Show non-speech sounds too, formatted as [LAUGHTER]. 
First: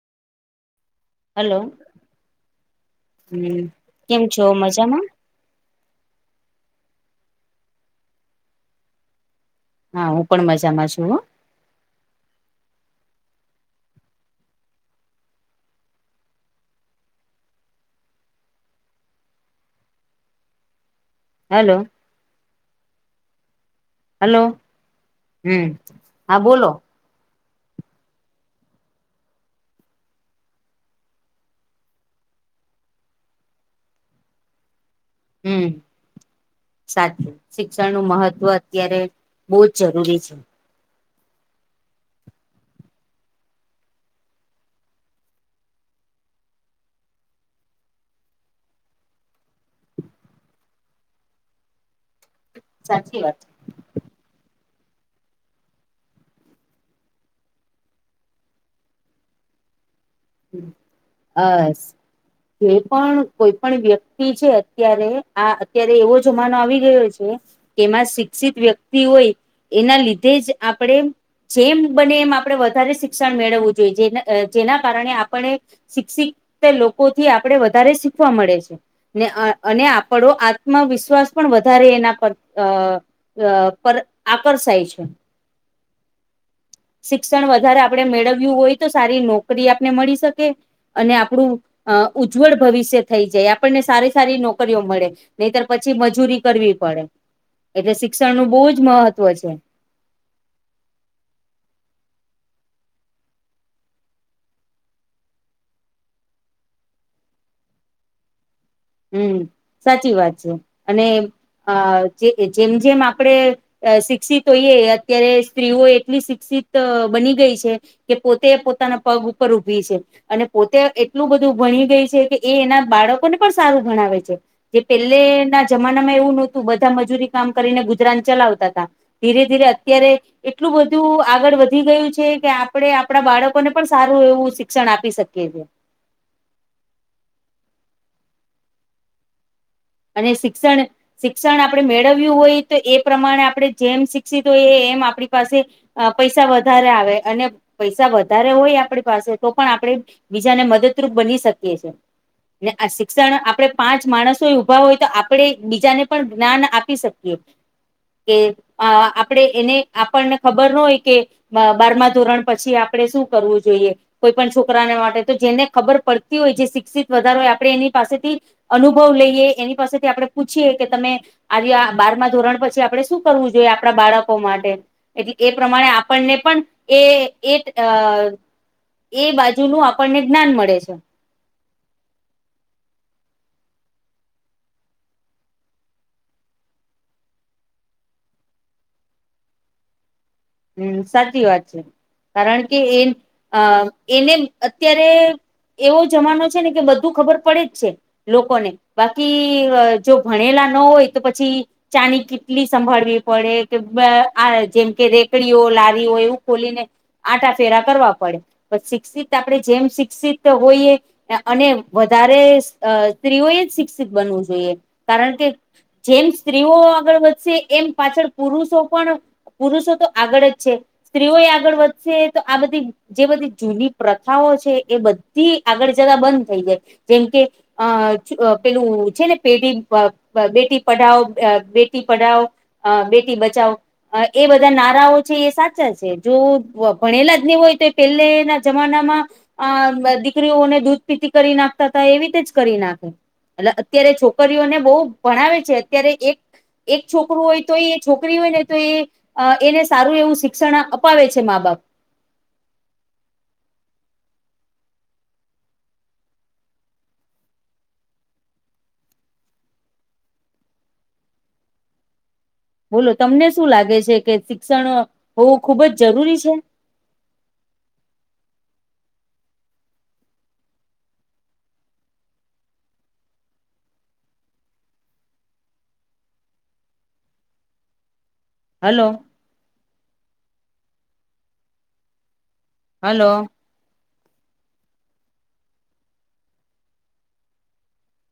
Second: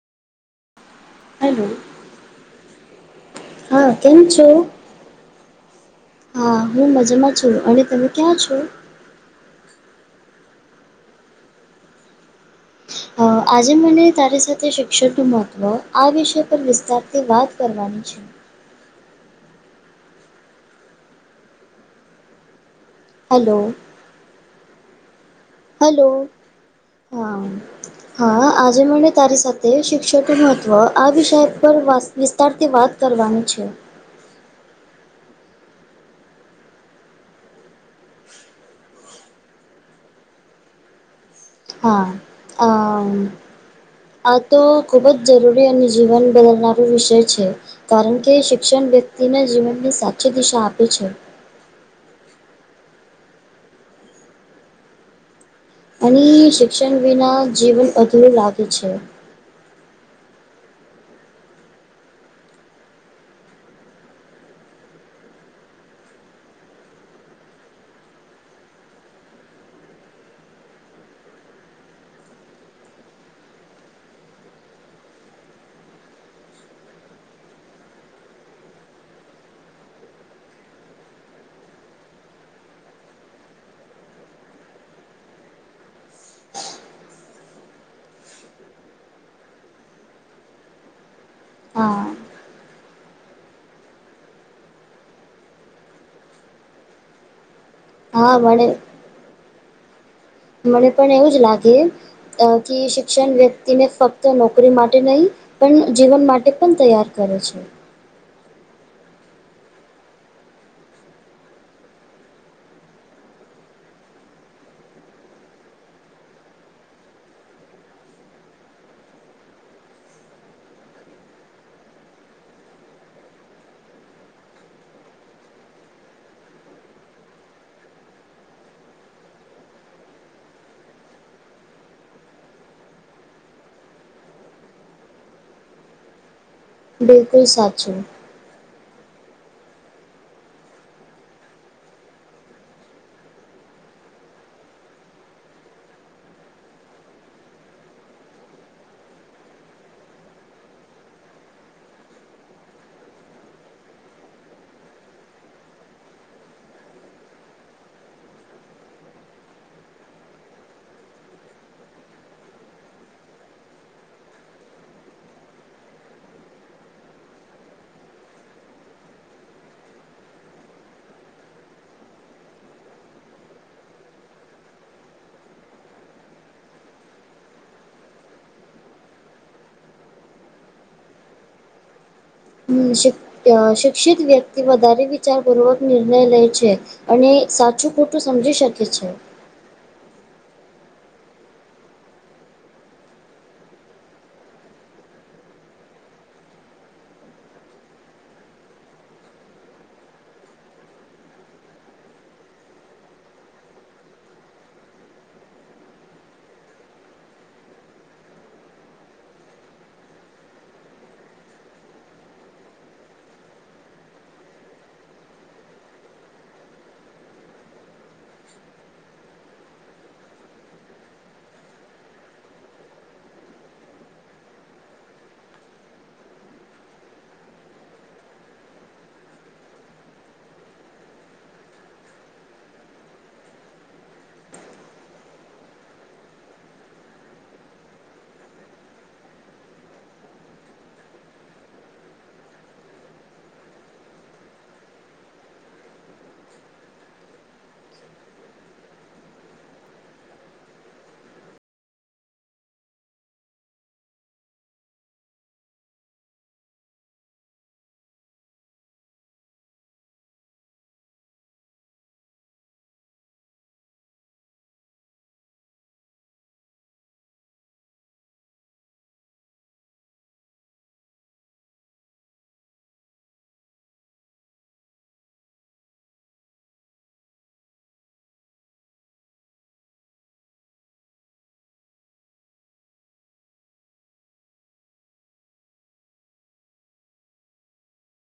Hello hello. હમ કેમ છો મજામાં? હા હું મજામાં છું અને તમે ક્યાં છો? હા હું પણ મજામાં છું હ આજે મને તારી સાથે શિક્ષણનું મહત્ત્વ આ વિષય પર વિસ્તારથી વાત કરવાની છે હલો હલો. હલો. હમ હલો હા બોલો હા. હા આજે મને તારી સાથે શિક્ષકનું મહત્વ આ વિષય પર વાસ વિસ્તારથી વાત કરવાનું છે. હમ. સાચું શિક્ષણ નું મહત્વ અત્યારે બહુ જ જરૂરી છે. હા અમ આ તો ખૂબ જ જરૂરી અને જીવન બદલનારો વિષય છે. કારણ કે શિક્ષણ વ્યક્તિના જીવનની સાચી દિશા આપે છે. સાચી વાત. અને શિક્ષણ વિના જીવન અધુંરું લાગે છે. અસ કોઈ પણ કોઈ પણ વ્યક્તિ છે અત્યારે આ અત્યારે એવો જમાનો આવી ગયો છે. તેમાં શિક્ષિત વ્યક્તિ હોય એના લીધે જ આપડે જેમ બને એમ આપડે વધારે શિક્ષણ મેળવવું જોઈએ જેના જેના કારણે આપણે શિક્ષિત લોકો થી આપડે વધારે શીખવા મળે છે. ને અને આપડો આત્મવિશ્વાસ પણ વધારે એના પર અ અહ પર આકર્ષાય છે. શિક્ષણ વધારે આપણે મેળવ્યું હોય તો સારી નોકરી આપને મળી શકે, અને આપણું અહ હા ઉજ્જવળ ભવિષ્ય થઈ જાય, આપણને સારી સારી નોકરીઓ મળે. નહીંતર પછી મજૂરી કરવી પડે, એટલે હા શિક્ષણ નું બહુ મને જ મહત્વ છે. મને પણ એવું જ લાગે અહ કે શિક્ષણ વ્યક્તિને ફક્ત નોકરી માટે નહીં પન જીવન માટે પણ તૈયાર કરે છે. હમ્મ, સાચી વાત છે. અને આ જે જેમ-જેમ આપડે અહ શિક્ષિત હોઈએ અત્યારે સ્ત્રીઓ એટલી શિક્ષિત બની ગઈ છે કે પોતે પોતાના પગ ઉપર ઊભી છે. અને પોતે એટલું બધું ભણી ગઈ છે કે એ એના બાળકોને પણ સારું ભણાવે છે. જે પેલે ના જમાનામાં એવું નહોતું, બધા મજૂરી કામ કરીને ગુજરાન ચલાવતા તા. ધીરે-ધીરે અત્યારે એટલું બધું આગળ વધી ગયું છે કે આપણે આપણા બાળકોને પણ સારું એવું શિક્ષણ આપી શકીએ છીએ. બિલકુલ સાચું. અને શિક્ષણ શિક્ષણ આપણે મેળવ્યું હોય તો એ પ્રમાણે આપણે જેમ શિક્ષિત હોઈએ એમ આપણી પાસે અહ પૈસા વધારે આવે, અને પૈસા વધારે હોય આપણી પાસે તો પણ આપણેે બીજાને મદદરૂપ બની શકીએ છીએ, ને આ શિક્ષણ આપણે પાંચ માણસો ઊભા હોય તો આપણેે એક બીજાને પણ જ્ઞાન આપી શકીએ. કે અહ આપણે એને આપણને ખબર ન હોય કે બ બારમા ધોરણ પછી આપણે શું કરવું જોઈએ. કોઈ પણ છોકરાને માટે, તો જેને ખબર પડતી હોય, જે શિક્ષિત વધારો હોય આપણે એની પાસેથી અનુભવ લઈએ, એની પાસેથી આપણે પૂછીએ કે તમે આ રયા બારમા ધોરણ પછી આપડે શું કરવું જોઈએ આપણા બાળકો માટે? એટલે એ પ્રમાણે આપણને પણ એ એક અહ એ બાજુ નું આપણને જ્ઞાન મળે છે. હમ્મ. શિક અહ શિક્ષિત વ્યક્તિ વધારે વિચાર પૂર્વક નિર્ણય લે છે. અને સાચું ખોટું સમજી શકે છે. હમ્મ સાચી વાત છે. કારણ કે એ અહ એને અત્યારે એવો જમાનો છે ને કે બધું ખબર પડે જ છે લોકોને, બાકી અહ જો ભણેલા ન હોય તો પછી ચાની કીટલી સંભાળવી પડી, કે બ આ જેમ કે રેક કડીઓ, લારીઓ એવું ખોલીને આંટા ફેરા કરવા પડે. પણ શિક્ષિત આપણે જેમ શિક્ષિત હોઈએ અને વધારે સ્ત્રીઓએ જ શિક્ષિત બનવું જોઈએ, કારણ કે જેમ સ્ત્રીઓ આગળ વધશે, એમ પાછળ પુરુષો પણ, પુરુષો તો આગળ જ છે. સ્ત્રીઓ એય આગળ વધશે તો આ બધી જે બધી જૂની પ્રથાઓ છે, એ બધી આગળ જતા બંધ થઈ જાય, જેમ કે અહ છ પેલું છે ને [UNINTELLIGIBLE] બ બેટી પઢાઓ અહ બેટી પઢાઓ, અહ બેટી બચાવો, એ બધા નાર રાઓ છે એ સાચા છે. જો ભણેલા જ નહીં હોય તો પહેલેના જમાનામાં અહ દીકરીઓને દૂધ પીતી કરી નાખતા તા એવી રીતે જ કરી નાખે છે. એટલે અત્યારે છોકરીઓને બહુ ભણાવે છે. અત્યારે એક એક છોકરો હોય તોય એ છોકરી હોય ને તો એ અહ એને સ સારું એવું શિક્ષણ અપાવે છે માં બાપ. બોલો તમને શું લાગે છે કે શિક્ષણ હોવું ખુબ જ જરૂરી છે? હેલો? હલો?